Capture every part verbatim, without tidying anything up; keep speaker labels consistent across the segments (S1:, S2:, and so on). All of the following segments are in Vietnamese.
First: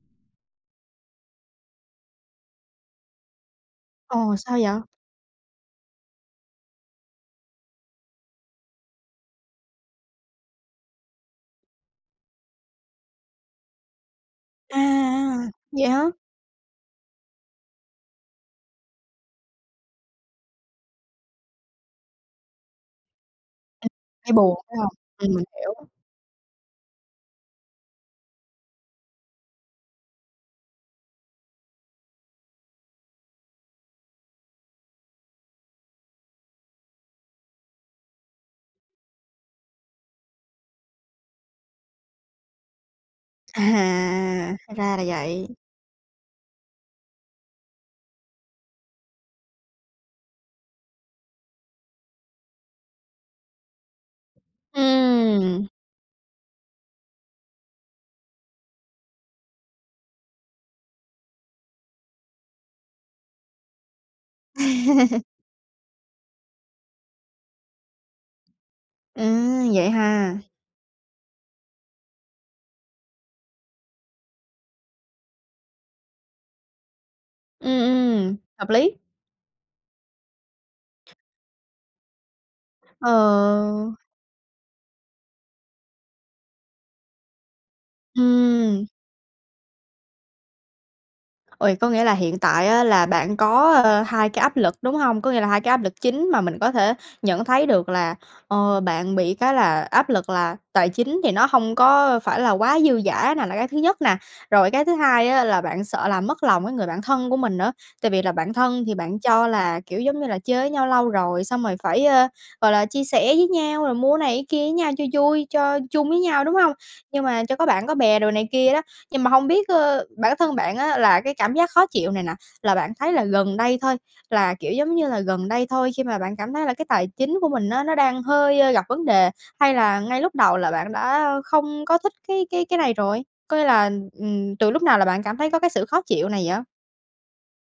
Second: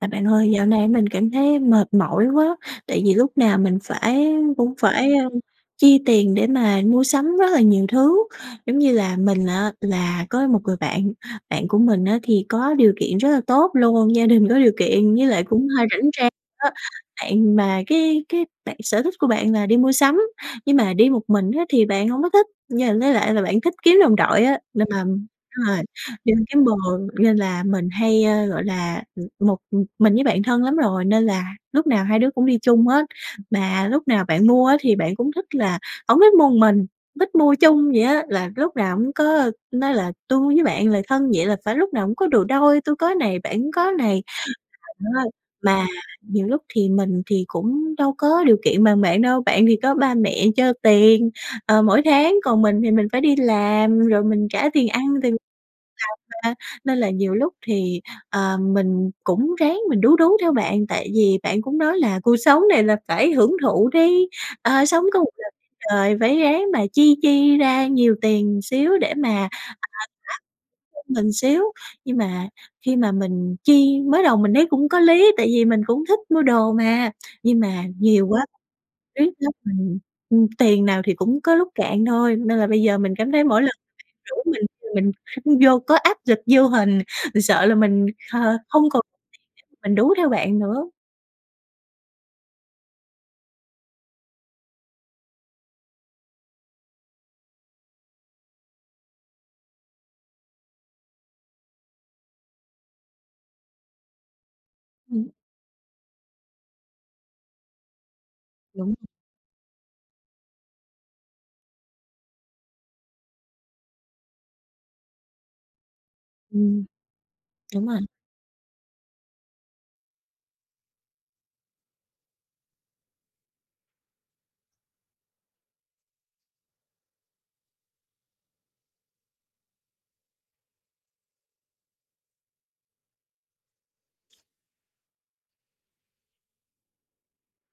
S1: À, bạn ơi dạo này á mình cảm thấy mệt mỏi quá, tại vì lúc nào mình phải
S2: Ồ, sao vậy?
S1: cũng phải, a, chi tiền để mà mua sắm rất là nhiều thứ. Giống như là, mình á là có một người bạn, bạn của mình á thì có điều kiện rất là tốt luôn, gia đình có điều kiện với lại
S2: À,
S1: cũng
S2: vậy
S1: hơi
S2: hả?
S1: rảnh rang á. Bạn mà cái cái bạn sở thích của bạn là đi mua sắm, nhưng mà đi một mình á thì bạn hổng có thích, nh với lại là bạn thích kiếm đồng
S2: Thấy
S1: đội
S2: buồn,
S1: á,
S2: phải
S1: nên
S2: hông?
S1: làm
S2: Ừm,
S1: đúng rồi,
S2: hiểu.
S1: [unintelligible] bồ nên là mình hay, a, gọi là, một mình với bạn thân lắm rồi nên là lúc nào hai đứa cũng đi chung hết, mà lúc nào bạn mua á thì bạn cũng thích là hổng thích mua một mình, thích mua chung vậy á, là lúc nào cũng có nói là "Tui với bạn là thân vậy là phải lúc nào cũng có đồ đôi, tui có này,
S2: À,
S1: bạn cũng có này."
S2: à, à, ra là
S1: [unintelligible]
S2: vậy.
S1: Mà nhiều lúc thì mình thì cũng đâu có điều kiện bằng bạn đâu, bạn thì có ba mẹ cho tiền, ờ, mỗi tháng còn mình thì mình phải đi làm rồi mình trả tiền ăn tiền tì
S2: Ừm.
S1: [unintelligible] mà, nên là nhiều lúc thì, ờ, mình cũng ráng mình đú đú theo bạn, tại vì bạn cũng nói là "Cuộc sống này là phải hưởng thụ đi, ờ, sống có một lần đời phải ráng mà chi chi ra nhiều tiền xíu để
S2: Ừ,
S1: mà
S2: vậy ha?
S1: [unintelligible] mình xíu." Nhưng mà khi mà mình chi mới đầu mình thấy cũng có lý, tại vì mình cũng thích mua đồ mà, nhưng
S2: Ừm,
S1: mà nhiều
S2: ừm,
S1: quá
S2: hợp lý.
S1: [unintelligible] mình, ừm, tiền nào thì cũng có lúc cạn thôi nên là bây giờ mình cảm thấy mỗi lần
S2: Ờ.
S1: [unintelligible] bạn rủ mình mình vô có áp lực vô hình, mình sợ là mình, ờ,
S2: Ừm.
S1: hông còn [unintelligible] mình đú theo bạn nữa.
S2: Ôi, có nghĩa là hiện tại á là bạn có, ơ, hai cái áp lực, đúng hông? Có nghĩa là hai cái áp lực chính mà mình có thể nhận thấy được là, ờ, bạn bị cái là áp lực là tài chính thì nó hông có phải là quá dư dả nà, là cái thứ nhất nà. Rồi cái thứ hai
S1: Ừm.
S2: á là bạn sợ làm mất lòng cái người bạn thân của mình nữa, tại vì là bạn thân thì
S1: Đúng.
S2: bạn cho là, kiểu, giống như là, chơi với nhau lâu rồi, xong rồi phải, ơ, gọi là, chia sẻ với nhau rồi mua cái này cái kia với nhau cho vui, cho chung với nhau, đúng hông?
S1: Ừm,
S2: Nhưng mà cho có
S1: đúng
S2: bạn có
S1: rồi.
S2: bè đồ này kia đó. Nhưng mà hông biết, ơ, bản thân bạn á là cái cảm giác khó chịu này nà là bạn thấy là gần đây thôi, là, kiểu, giống như là, gần đây thôi khi mà bạn cảm thấy là cái tài chính của mình á nó đang hơi gặp vấn đề? Hay là ngay lúc đầu là bạn đã không có thích cái cái cái này rồi? Có nghĩa là, ừm, từ lúc nào là bạn cảm thấy có cái sự khó chịu này vậy?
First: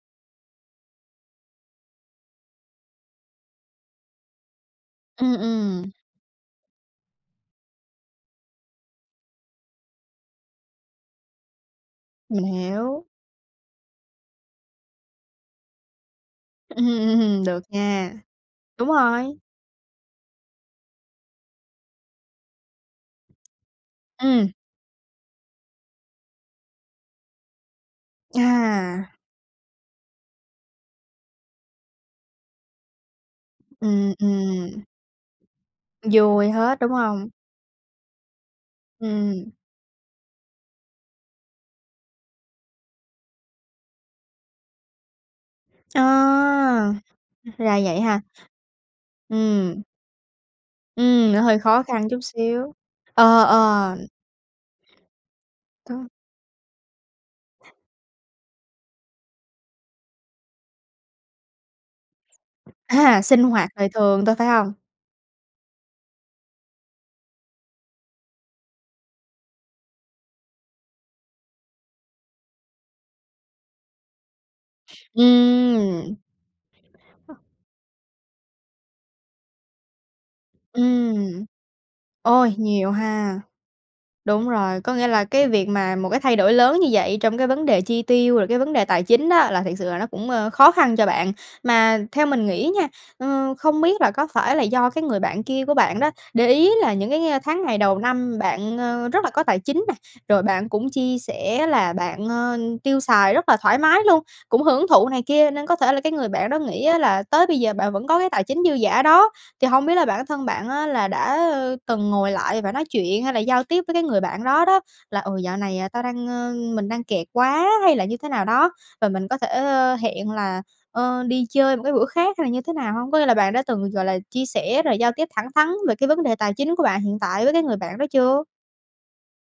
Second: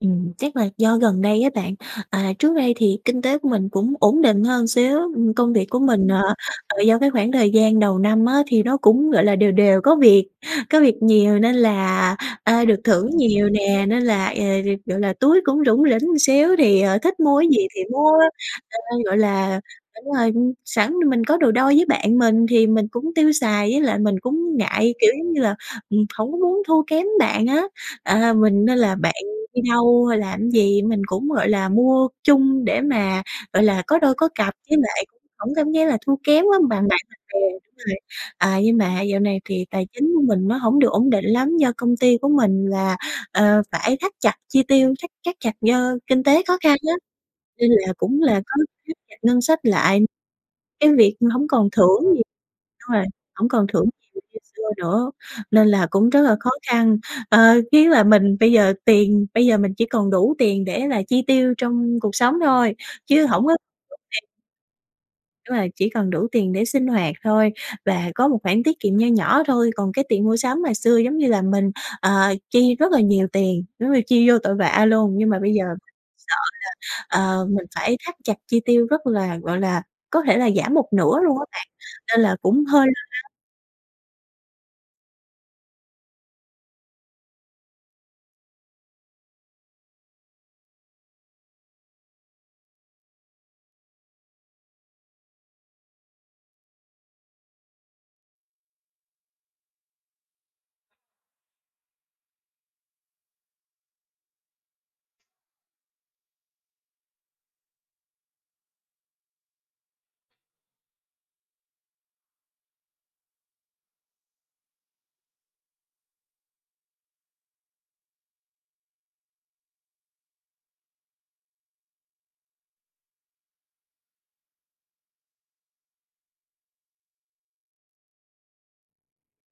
S1: Ừm, chắc là do gần đây á bạn. À, trước đây thì kinh tế của mình cũng ổn định hơn một xíu,
S2: Ừm,
S1: ừm, công việc của
S2: ừm.
S1: mình, ờ, ờ, do cái khoảng thời gian đầu năm á thì nó cũng, gọi là, đều đều có việc, có việc nhiều nên là,
S2: Mình
S1: ơ, được
S2: hiểu.
S1: thưởng nhiều nè, nên là, ờ, gọi là, túi cũng rủng rỉnh một xíu thì,
S2: Ừm,
S1: ờ, thích mua
S2: ừm,
S1: cái
S2: được
S1: gì thì mua.
S2: nha. Đúng
S1: Ờ, gọi
S2: rồi.
S1: là đúng rồi, sẵn thì mình có đồ đôi với bạn mình thì mình cũng tiêu xài với lại mình
S2: Ừm.
S1: cũng ngại, kiểu, giống như là, ừm, hổng có muốn thua kém bạn á, à, mình nên là
S2: À.
S1: bạn đi đâu hay làm cái gì, mình cũng, gọi là, mua chung để mà, gọi là, có
S2: Ừm,
S1: đôi có cặp với
S2: ừm.
S1: lại hổng có cảm giác là thua kém
S2: Vui
S1: quá, bằng
S2: hết,
S1: bạn
S2: đúng
S1: bằng
S2: hông?
S1: bè rồi. Ờ, nhưng mà dạo này
S2: Ừm.
S1: thì tài chính của mình nó hổng được ổn định lắm, do công ty của mình là, ờ, phải thắt chặt chi tiêu, thắt thắt chặt do
S2: Ờ,
S1: kinh tế khó khăn á nên
S2: ra
S1: là
S2: vậy ha?
S1: cũng là có thắt chặt ngân sách
S2: Ừm.
S1: lại cái việc
S2: Ừm, nó
S1: hổng
S2: hơi
S1: còn
S2: khó
S1: thưởng
S2: khăn chút
S1: nhiều
S2: xíu,
S1: đúng rồi,
S2: ờ,
S1: hổng còn thưởng
S2: ờ.
S1: nhiều như xưa nữa. Nên là
S2: Có
S1: cũng rất là khó khăn, ờ, chủ yếu là mình bây giờ tiền bây giờ mình chỉ còn đủ tiền để là chi tiêu trong cuộc sống thôi
S2: À!
S1: chứ
S2: Sinh
S1: hổng có
S2: hoạt đời thường
S1: [unintelligible]
S2: thôi, phải hông?
S1: Đúng rồi, chỉ cần đủ tiền để sinh hoạt thôi và có một khoản tiết kiệm nho nhỏ thôi, còn cái tiền mua sắm ngày xưa giống như là mình, ờ, chi rất là nhiều tiền, giống như chi vô tội vạ luôn nhưng mà bây giờ
S2: Ừm.
S1: sợ là, ờ, mình phải thắt chặt chi tiêu rất là gọi là, có thể là giảm một nửa luôn
S2: Ừm.
S1: á bạn, nên là
S2: Ôi,
S1: cũng hơi
S2: nhiều
S1: lo lắng.
S2: ha! Đúng rồi, có nghĩa là cái việc mà một cái thay đổi lớn như vậy trong cái vấn đề chi tiêu, rồi cái vấn đề tài chính đó là thiệt sự là nó cũng, ơ, khó khăn cho bạn. Mà theo mình nghĩ nha, ờ, không biết là có phải là do cái người bạn kia của bạn đó, để ý là những cái tháng ngày đầu năm bạn, ờ, rất là có tài chính nè, rồi bạn cũng chi sẻ là bạn, ờ, tiêu xài rất là thoải mái luôn, cũng hưởng thụ này kia, nên có thể là cái người bạn đó nghĩ á là tới bây giờ bạn vẫn có cái tài chính dư giả đó. Thì hông biết là bản thân bạn á, là đã từng ngồi lại và nói chuyện hay là giao tiếp với cái người bạn đó đó, là "Ừ, dạo này tao đang, ờ mình đang kẹt quá hay là như thế nào đó, và mình có thể hẹn là, ờ, đi chơi một cái bữa khác" hay là như thế nào hông? Có nghĩa là bạn đã từng, gọi là, chia sẻ rồi giao tiếp thẳng thắn về cái vấn đề tài chính của bạn hiện tại với cái người bạn đó chưa?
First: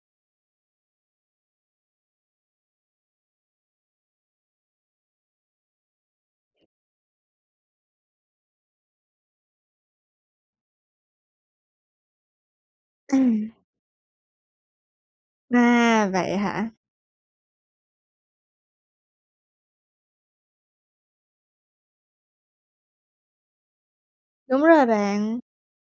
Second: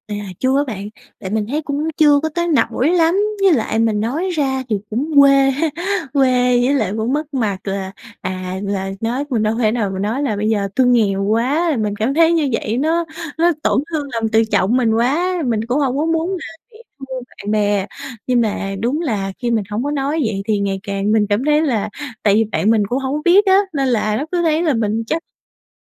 S1: À, chưa á bạn, tại mình thấy cũng chưa có tới nỗi lắm, với lại mình nói ra thì cũng quê, quê với lại cũng mất mặt là, à, là nói mình đâu thể nào mà nói là "Bây giờ tui nghèo quá!", mình cảm thấy như vậy nó
S2: Ừm.
S1: nó tổn thương lòng tự trọng mình quá, mình cũng hông có
S2: À,
S1: muốn
S2: vậy
S1: là
S2: hả?
S1: bị thua bạn bè. Nhưng mà đúng là khi mình hổng có nói vậy thì ngày càng mình cảm thấy là tại vì bạn mình cũng hổng có biết á, nên là nó cứ
S2: Đúng
S1: thấy là
S2: rồi
S1: mình chắc
S2: bạn.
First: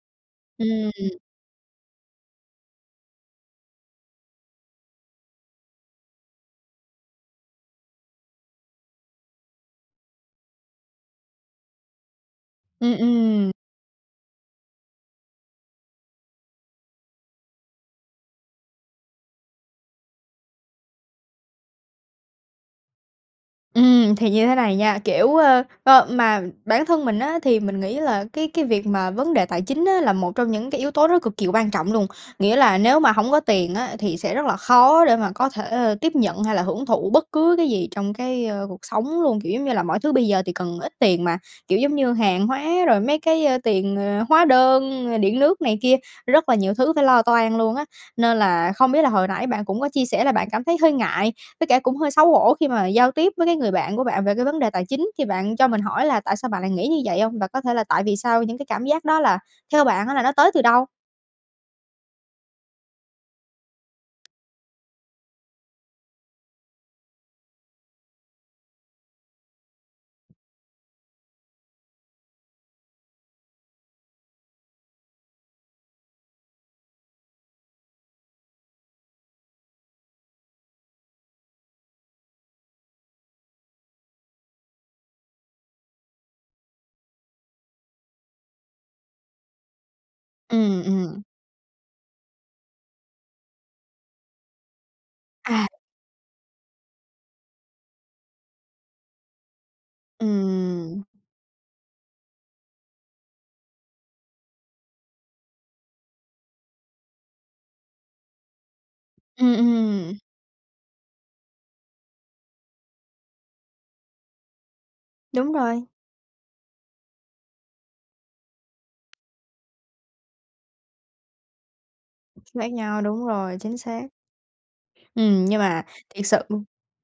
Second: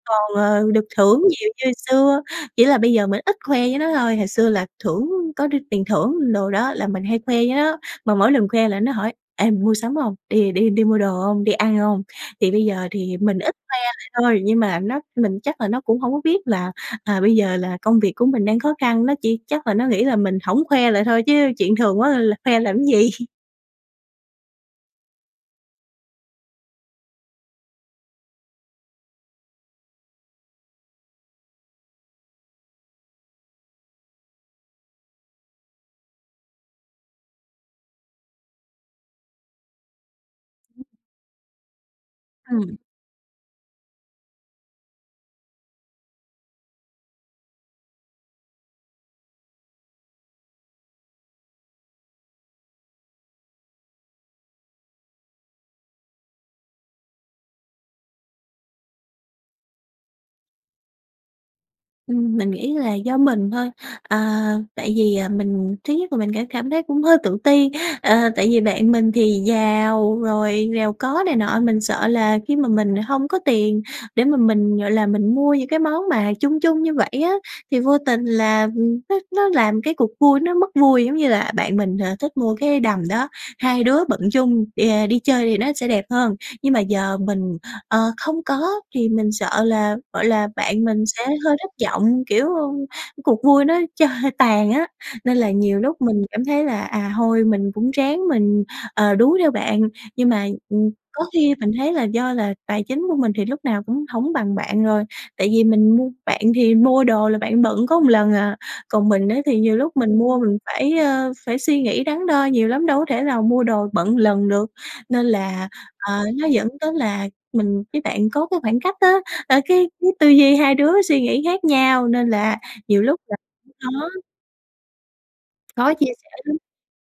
S1: còn, ờ, được
S2: Ừm.
S1: thưởng nhiều như xưa, chỉ là bây giờ mình ít khoe với nó thôi. Hồi xưa là thưởng có r tiền thưởng đồ đó là mình hay khoe với nó, mà mỗi lần khoe là nó hỏi: "Ê, mày mua sắm hông? Đi đi đi mua đồ hông, đi ăn hông?". Thì bây giờ
S2: Ừm,
S1: thì mình
S2: ừm.
S1: ít khoe lại thôi nhưng mà nó mình chắc là nó cũng hổng có biết là, à, bây giờ là công việc của mình đang khó khăn, nó chỉ chắc là nó nghĩ là mình hổng khoe lại thôi, chứ chuyện thường quá là khoe làm gì.
S2: Ừm, thì như thế này nha, kiểu, ơ, ơ mà bản thân mình á, thì mình nghĩ là cái cái việc mà vấn đề tài chính á, là một trong những cái yếu tố nó cực kỳ quan trọng luôn. Nghĩa là nếu mà hổng có tiền á, thì sẽ rất là khó để mà có thể, a, tiếp nhận hay là hưởng thụ bất cứ cái gì trong cái, ơ, cuộc sống luôn. Kiểu giống như là mọi thứ bây giờ thì cần ít tiền mà, kiểu, giống như hàng hóa,
S1: Ừm.
S2: rồi mấy cái, ơ, tiền, ờ, hóa đơn rồi điện nước này kia, rất là nhiều thứ phải lo toan luôn á. Nên là không biết là hồi nãy bạn cũng có chia sẻ là bạn cảm thấy hơi ngại với cả cũng hơi xấu hổ khi mà giao tiếp với cái người bạn của bạn về cái vấn đề tài chính, thì bạn cho mình hỏi là tại sao bạn lại nghĩ như vậy hông? Và có thể là tại vì sao những cái cảm giác đó là theo bạn á, là nó tới từ đâu?
S1: Ừm, mình nghĩ là do mình thôi. À, tại vì, à, mình, thứ nhất là mình ca cảm thấy cũng hơi tự ti, à, tại vì bạn mình thì giàu, rồi giàu có này nọ, mình sợ là khi mà mình hông có tiền để mà mình, gọi là, mình mua những cái món mà chung chung như vậy á, thì vô tình là nó nó làm cái cuộc vui nó mất vui. Giống như là, bạn mình, à, thích mua cái đầm đó, hai đứa bận chung đà đi chơi thì nó sẽ đẹp hơn. Nhưng mà giờ mình, ờ, không có thì mình sợ là, gọi là,
S2: Ừm,
S1: bạn mình
S2: ừm.
S1: sẽ hơi thất vọng, kiểu, cuộc vui nó cho tàn á, nên là
S2: À.
S1: nhiều lúc mình cảm thấy là, à, thôi mình cũng ráng mình, ờ, đú theo bạn. Nhưng mà, ừm,
S2: Ừm.
S1: có khi mình thấy là do là tài chính của mình thì lúc nào cũng hổng bằng bạn rồi, tại vì mình mua bạn thì mua đồ là bạn bận có một ần à, còn mình á
S2: Ừm,
S1: thì nhiều lúc mình
S2: ừm.
S1: mua mình phải, ơ, phải suy nghĩ đắn đo nhiều lắm, đâu có thể nào mua đồ bận một lần được. Nên
S2: Đúng
S1: là,
S2: rồi.
S1: ờ, nó dẫn tới là mình với bạn có cái khoảng cách á, ơ, cái cái tư duy hai đứa suy nghĩ khác nhau, nên là
S2: Khác nhau.
S1: nhiều lúc
S2: Đúng
S1: [unintelligible]
S2: rồi,
S1: cũng
S2: chính xác.
S1: khó.
S2: Ừm, nhưng mà,
S1: Khó chia
S2: thiệt
S1: sẻ
S2: sự
S1: lắm.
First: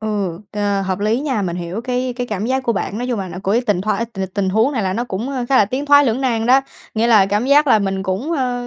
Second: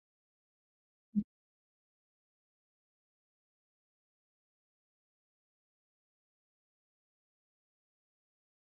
S2: ừ, ờ, hợp lý
S1: [unintelligible]
S2: nha. Mình hiểu cái cái cảm giác của bạn, nói chung là nó của cái tình thoái tình tình huống này là nó cũng khá là tiến thoái lưỡng nan đó. Nghĩa là cảm giác là mình cũng, ơ,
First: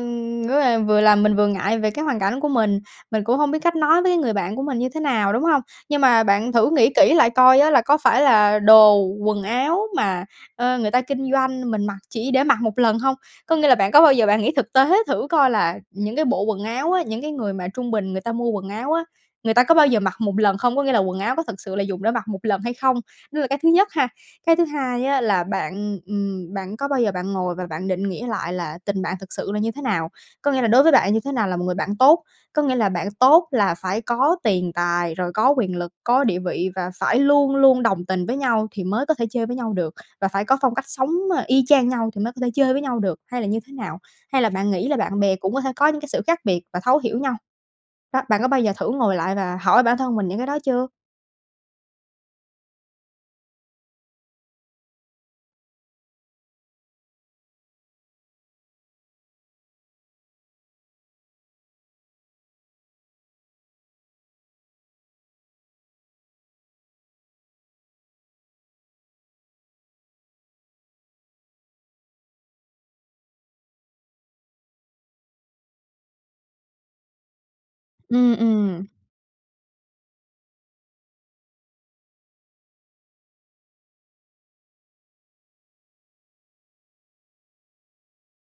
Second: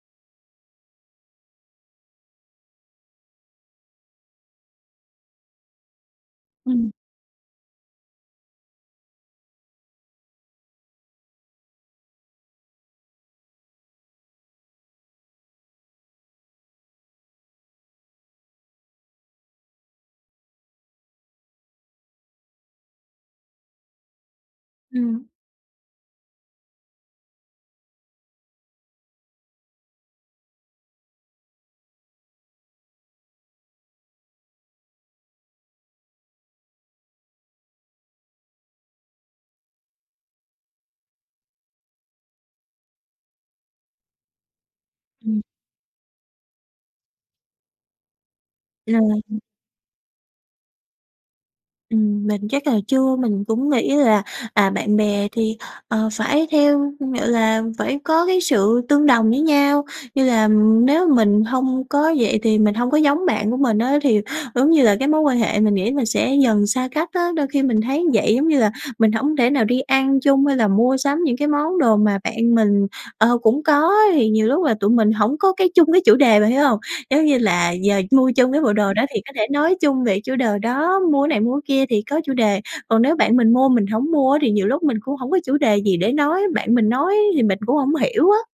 S2: kiểu là, vừa làm mình vừa ngại về cái hoàn cảnh của mình, mình cũng hông biết cách nói với cái người bạn của mình như thế nào, đúng hông? Nhưng mà bạn thử nghĩ
S1: Ừm.
S2: kỹ lại coi á, là có phải là đồ, quần áo mà, ơ, người ta kinh doanh, mình mặc chỉ để mặc mộ lần hông? Có nghĩa là bạn có bao giờ bạn nghĩ thực tế thử coi là những cái bộ quần áo á, những cái người mà trung bình người ta mua quần áo á, người ta có bao giờ mặc một lần không? Có nghĩa là quần áo nó thực sự là dùng để mặc một lần hay không? Đó là cái thứ nhất ha. Cái thứ hai á,
S1: Ừm.
S2: là bạn, ừm, bạn có bao giờ bạn ngồi và bạn định nghĩa lại là tình bạn thực sự là như thế nào? Có nghĩa là đối với bạn, như thế nào là một người bạn tốt? Có nghĩa là bạn tốt là phải có tiền tài, rồi có quyền lực, có địa vị và phải luôn luôn đồng tình với nhau, thì mới có thể chơi với nhau được? Và phải có phong cách sống, à, y chang nhau thì mới có thể chơi với nhau được? Hay là như thế nào? Hay là bạn nghĩ là bạn bè
S1: Ừm.
S2: cũng có thể có những cái sự khác biệt và thấu hiểu nhau? Đó, bạn có bao giờ thử ngồi
S1: Rồi,
S2: lại
S1: ừm.
S2: và hỏi bản thân mình những cái đó chưa?
S1: Ừm, mình chắc là chưa. Mình cũng nghĩ là, à, bạn bè thì, ờ, phải theo gọi là, phải có cái sự tương đồng với nhau như là nếu mình hông có vậy thì mình hông có giống bạn của mình á thì, vống như là, cái mối quan hệ mình nghĩ mình sẽ dần xa cách á. Đôi khi mình thấy như vậy giống như là mình hổng thể nào đi ăn chung hay là mua sắm những cái món đồ mà bạn mình, ờ, cũng có á, thì nhiều lúc là tụi mình hổng có cái chung, cái chủ đề, bạn hiểu hông? Giống như là, giờ mua
S2: Ừm,
S1: chung cái bộ
S2: ừm.
S1: đồ đó thì có thể nói chung về chủ đờ đó, mua cái này, mua cái kia thì có chủ đề. Còn nếu bạn mình mua mình hổng mua á thì nhiều lúc mình cũng hổng có chủ đề gì để nói, bạn mình nói thì mình cũng hông hiểu á.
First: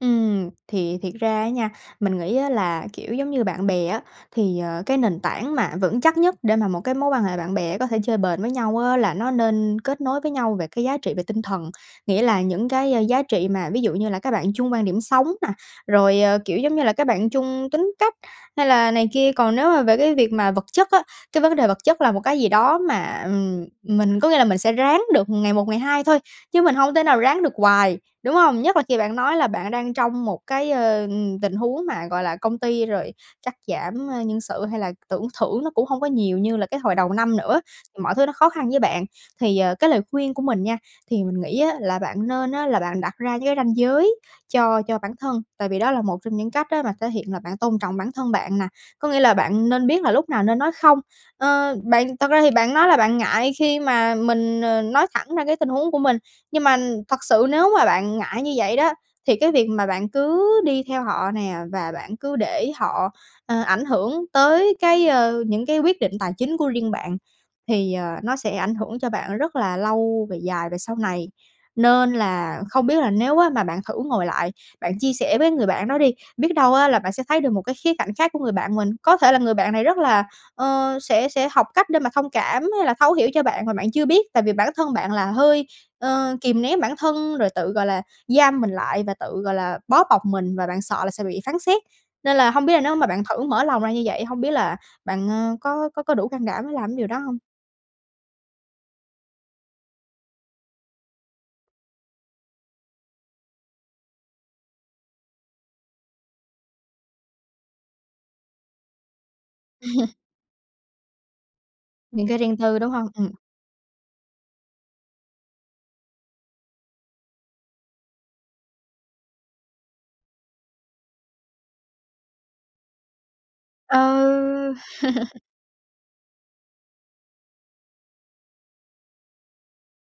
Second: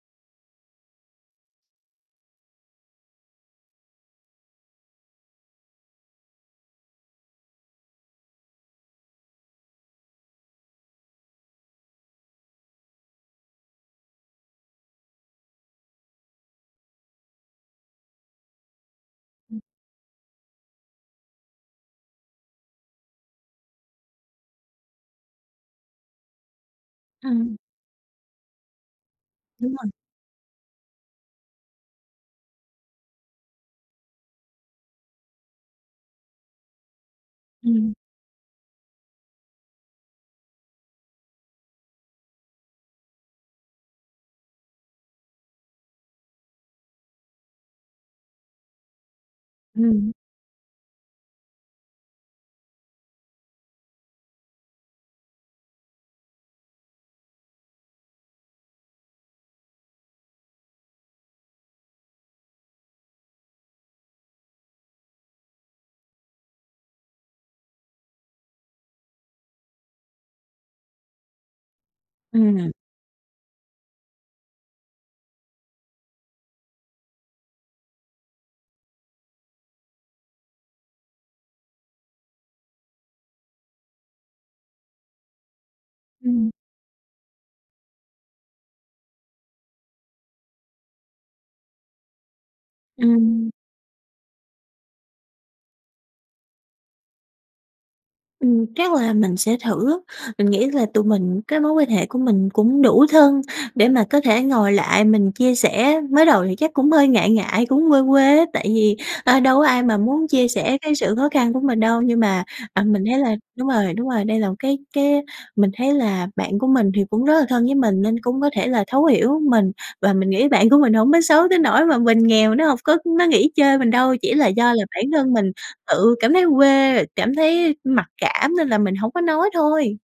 S2: Ừm, thì thiệt ra á nha, mình nghĩ á là, kiểu, giống như bạn bè á thì, ờ, cái nền tảng mà vững chắc nhất để mà một cái mối quan hệ bạn bè á có thể chơi bền với nhau á là nó nên kết nối với nhau về cái giá trị về tinh thần. Nghĩa là những cái, a, giá trị mà ví dụ như là các bạn chung quan điểm sống nè, rồi, ờ, kiểu, giống như là, các bạn chung tính cách hay là này kia. Còn
S1: Ừm.
S2: nếu mà về cái việc mà vật chất á, cái vấn đề vật chất là một cái gì đó mà, ừm, mình có nghĩa là mình sẽ ráng được ngày một ngày hai thôi chứ mình hông thể nào ráng được
S1: Ừm.
S2: quài, đúng hông? Nhất là khi bạn nói là bạn
S1: Đúng rồi.
S2: đang trong một cái, ơ, ừm, tình huống mà, gọi là, công ty rồi cắt giảm, a, nhân sự hay là tưởng thưởng nó cũng hông có nhiều như là cái hồi đầu năm nữa,
S1: Ừm.
S2: mọi thứ nó khó khăn với bạn. Thì, ờ, cái lời khuyên của mình nha, thì mình nghĩ á là bạn nên á là bạn đặt ra với ranh giới cho cho bản thân. Tại vì đó là một trong những cách á mà thể hiện là bạn tôn trọng bản thân bạn nè. Có nghĩa là bạn nên biết là
S1: Ừm.
S2: lúc nào nên nói "không". Ơ, bạn thật ra thì bạn nói là bạn ngại khi mà mình, ờ, nói thẳng ra cái tình huống của mình. Nhưng mà thật sự nếu mà bạn ngại như vậy đó, thì cái việc mà bạn cứ đi theo họ nè và bạn cứ để họ, ơ, ảnh hưởng tới cái, ơ, những cái quyết định tài chính của riêng bạn thì, ờ, nó sẽ ảnh hưởng cho bạn rất là lâu về dài về sau này. Nên là
S1: Ừm.
S2: không biết là nếu á mà bạn thử ngồi lại, bạn chia sẻ với người bạn đó đi, biết đâu á là bạn sẽ thấy được một cái khía cạnh khác của người bạn mình. Có thể là người bạn này rất là, ơ sẽ sẽ học cách để mà thông cảm hay là thấu hiểu cho bạn mà bạn chưa biết. Tại vì bản thân bạn là hơi, ơ,
S1: Ừm.
S2: kìm nén bản thân rồi tự, gọi là, giam mình lại và tự, gọi là, bó bọc mình và bạn sợ là sẽ bị phán xét. Nên là hông biết là nếu mà bạn thử
S1: Ừm.
S2: mở lòng ra như vậy, hông biết là bạn, ơ, có có có đủ can đảm để làm cái điều đó hông?
S1: Ừm. Chắc là mình sẽ thử á! Mình nghĩ là tụi mình cái mối quan hệ của mình cũng đủ thân để mà có thể ngồi lại mình chia sẻ. Mới đầu thì chắc cũng hơi ngại ngại, cũng quê quê á tại vì, ơ, đâu có ai mà muốn chia sẻ cái sự khó khăn của mình đâu. Nhưng
S2: Những cái
S1: mà,
S2: riêng tư,
S1: à,
S2: đúng
S1: mình
S2: hông?
S1: thấy
S2: Ừm.
S1: là đúng rồi, đúng rồi, đây là một cái cái mình thấy là bạn của mình thì cũng rất là thân với mình nên cũng có thể là thấu hiểu mình và mình nghĩ bạn của mình hông có xấu tới nỗi mà mình nghèo nó hông có nó nghỉ chơi mình đâu, chỉ là do
S2: Ừ.
S1: là bản thân mình tự cảm thấy quê rồi cảm thấy mặc cảm nên là mình hổng có nói thôi!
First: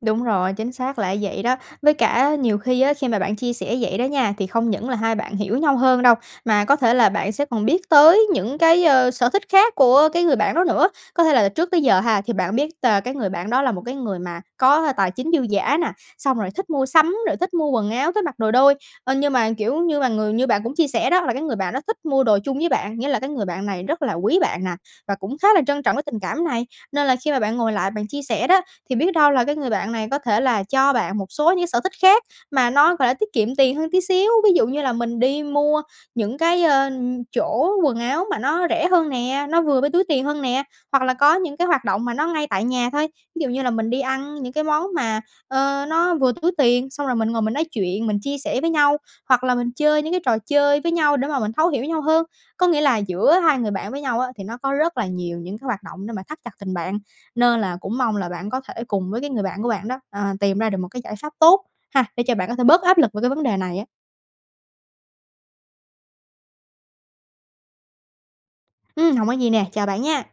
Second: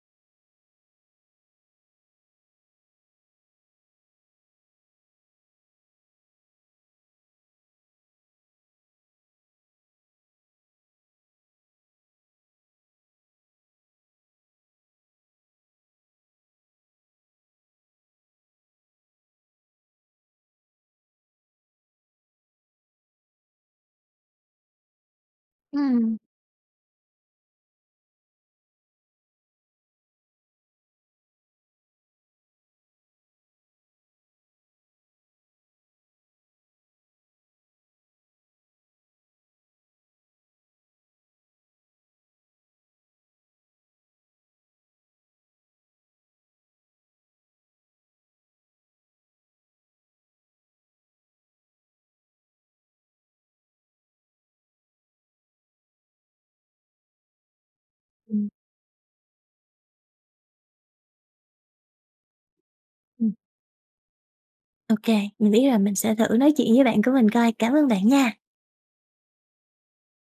S2: Đúng rồi, chính xác là vậy đó! Với cả nhiều khi á, khi mà bạn chia sẻ vậy đó nha, thì không những là hai bạn hiểu nhau hơn đâu, mà có thể là bạn sẽ còn biết tới những cái, ơ, sở thích khác của cái người bạn đó nữa. Có thể là trước tới giờ ha thì bạn biết t cái người bạn đó là một cái người mà có tài chính dư giả nè, xong rồi thích mua sắm, rồi thích mua quần áo, thích mặc đồ đôi, ơ, nhưng mà, kiểu như, mà người như bạn cũng chia sẻ đó là cái người bạn đó thích mua đồ chung với bạn, nghĩa là cái người bạn này rất là quý bạn nè và cũng khá là trân trọng cái
S1: Ừm.
S2: tình cảm này, nên là khi mà bạn ngồi lại bạn chia sẻ đó thì biết đâu là cái người bạn này có thể là cho bạn một số những cái sở thích khác mà nó, gọi là, tiết kiệm tiền hơn tí xíu. Ví dụ như là mình đi mua những cái, ơ, chỗ quần áo mà nó rẻ hơn nè, nó vừa với túi tiền hơn nè, hoặc là có những cái hoạt động mà nó ngay tại nhà thôi, ví dụ như là mình đi ăn những cái món mà, ơ, nó vừa túi tiền xong rồi mình ngồi mình nói chuyện, mình chia sẻ với nhau hoặc là mình chơi những cái trò chơi với nhau để mà mình thấu hiểu với nhau hơn. Có nghĩa là giữa hai người bạn với nhau á thì nó có rất là nhiều những cái hoạt động để mà thắt chặt tình bạn nên là cũng mong là bạn
S1: Ừm.
S2: có thể cùng với cái người bạn của bạn đó, ờ, tìm ra được một cái giải pháp tốt ha, để cho bạn có thể bớt áp lực về cái
S1: Ừm.
S2: vấn đề này á!
S1: Ô kê! Mình biết rồi, mình sẽ thử nói chuyện với bạn của mình coi. Cảm ơn bạn nha!
S2: Ừm, hổng có gì nè. Chào bạn nha!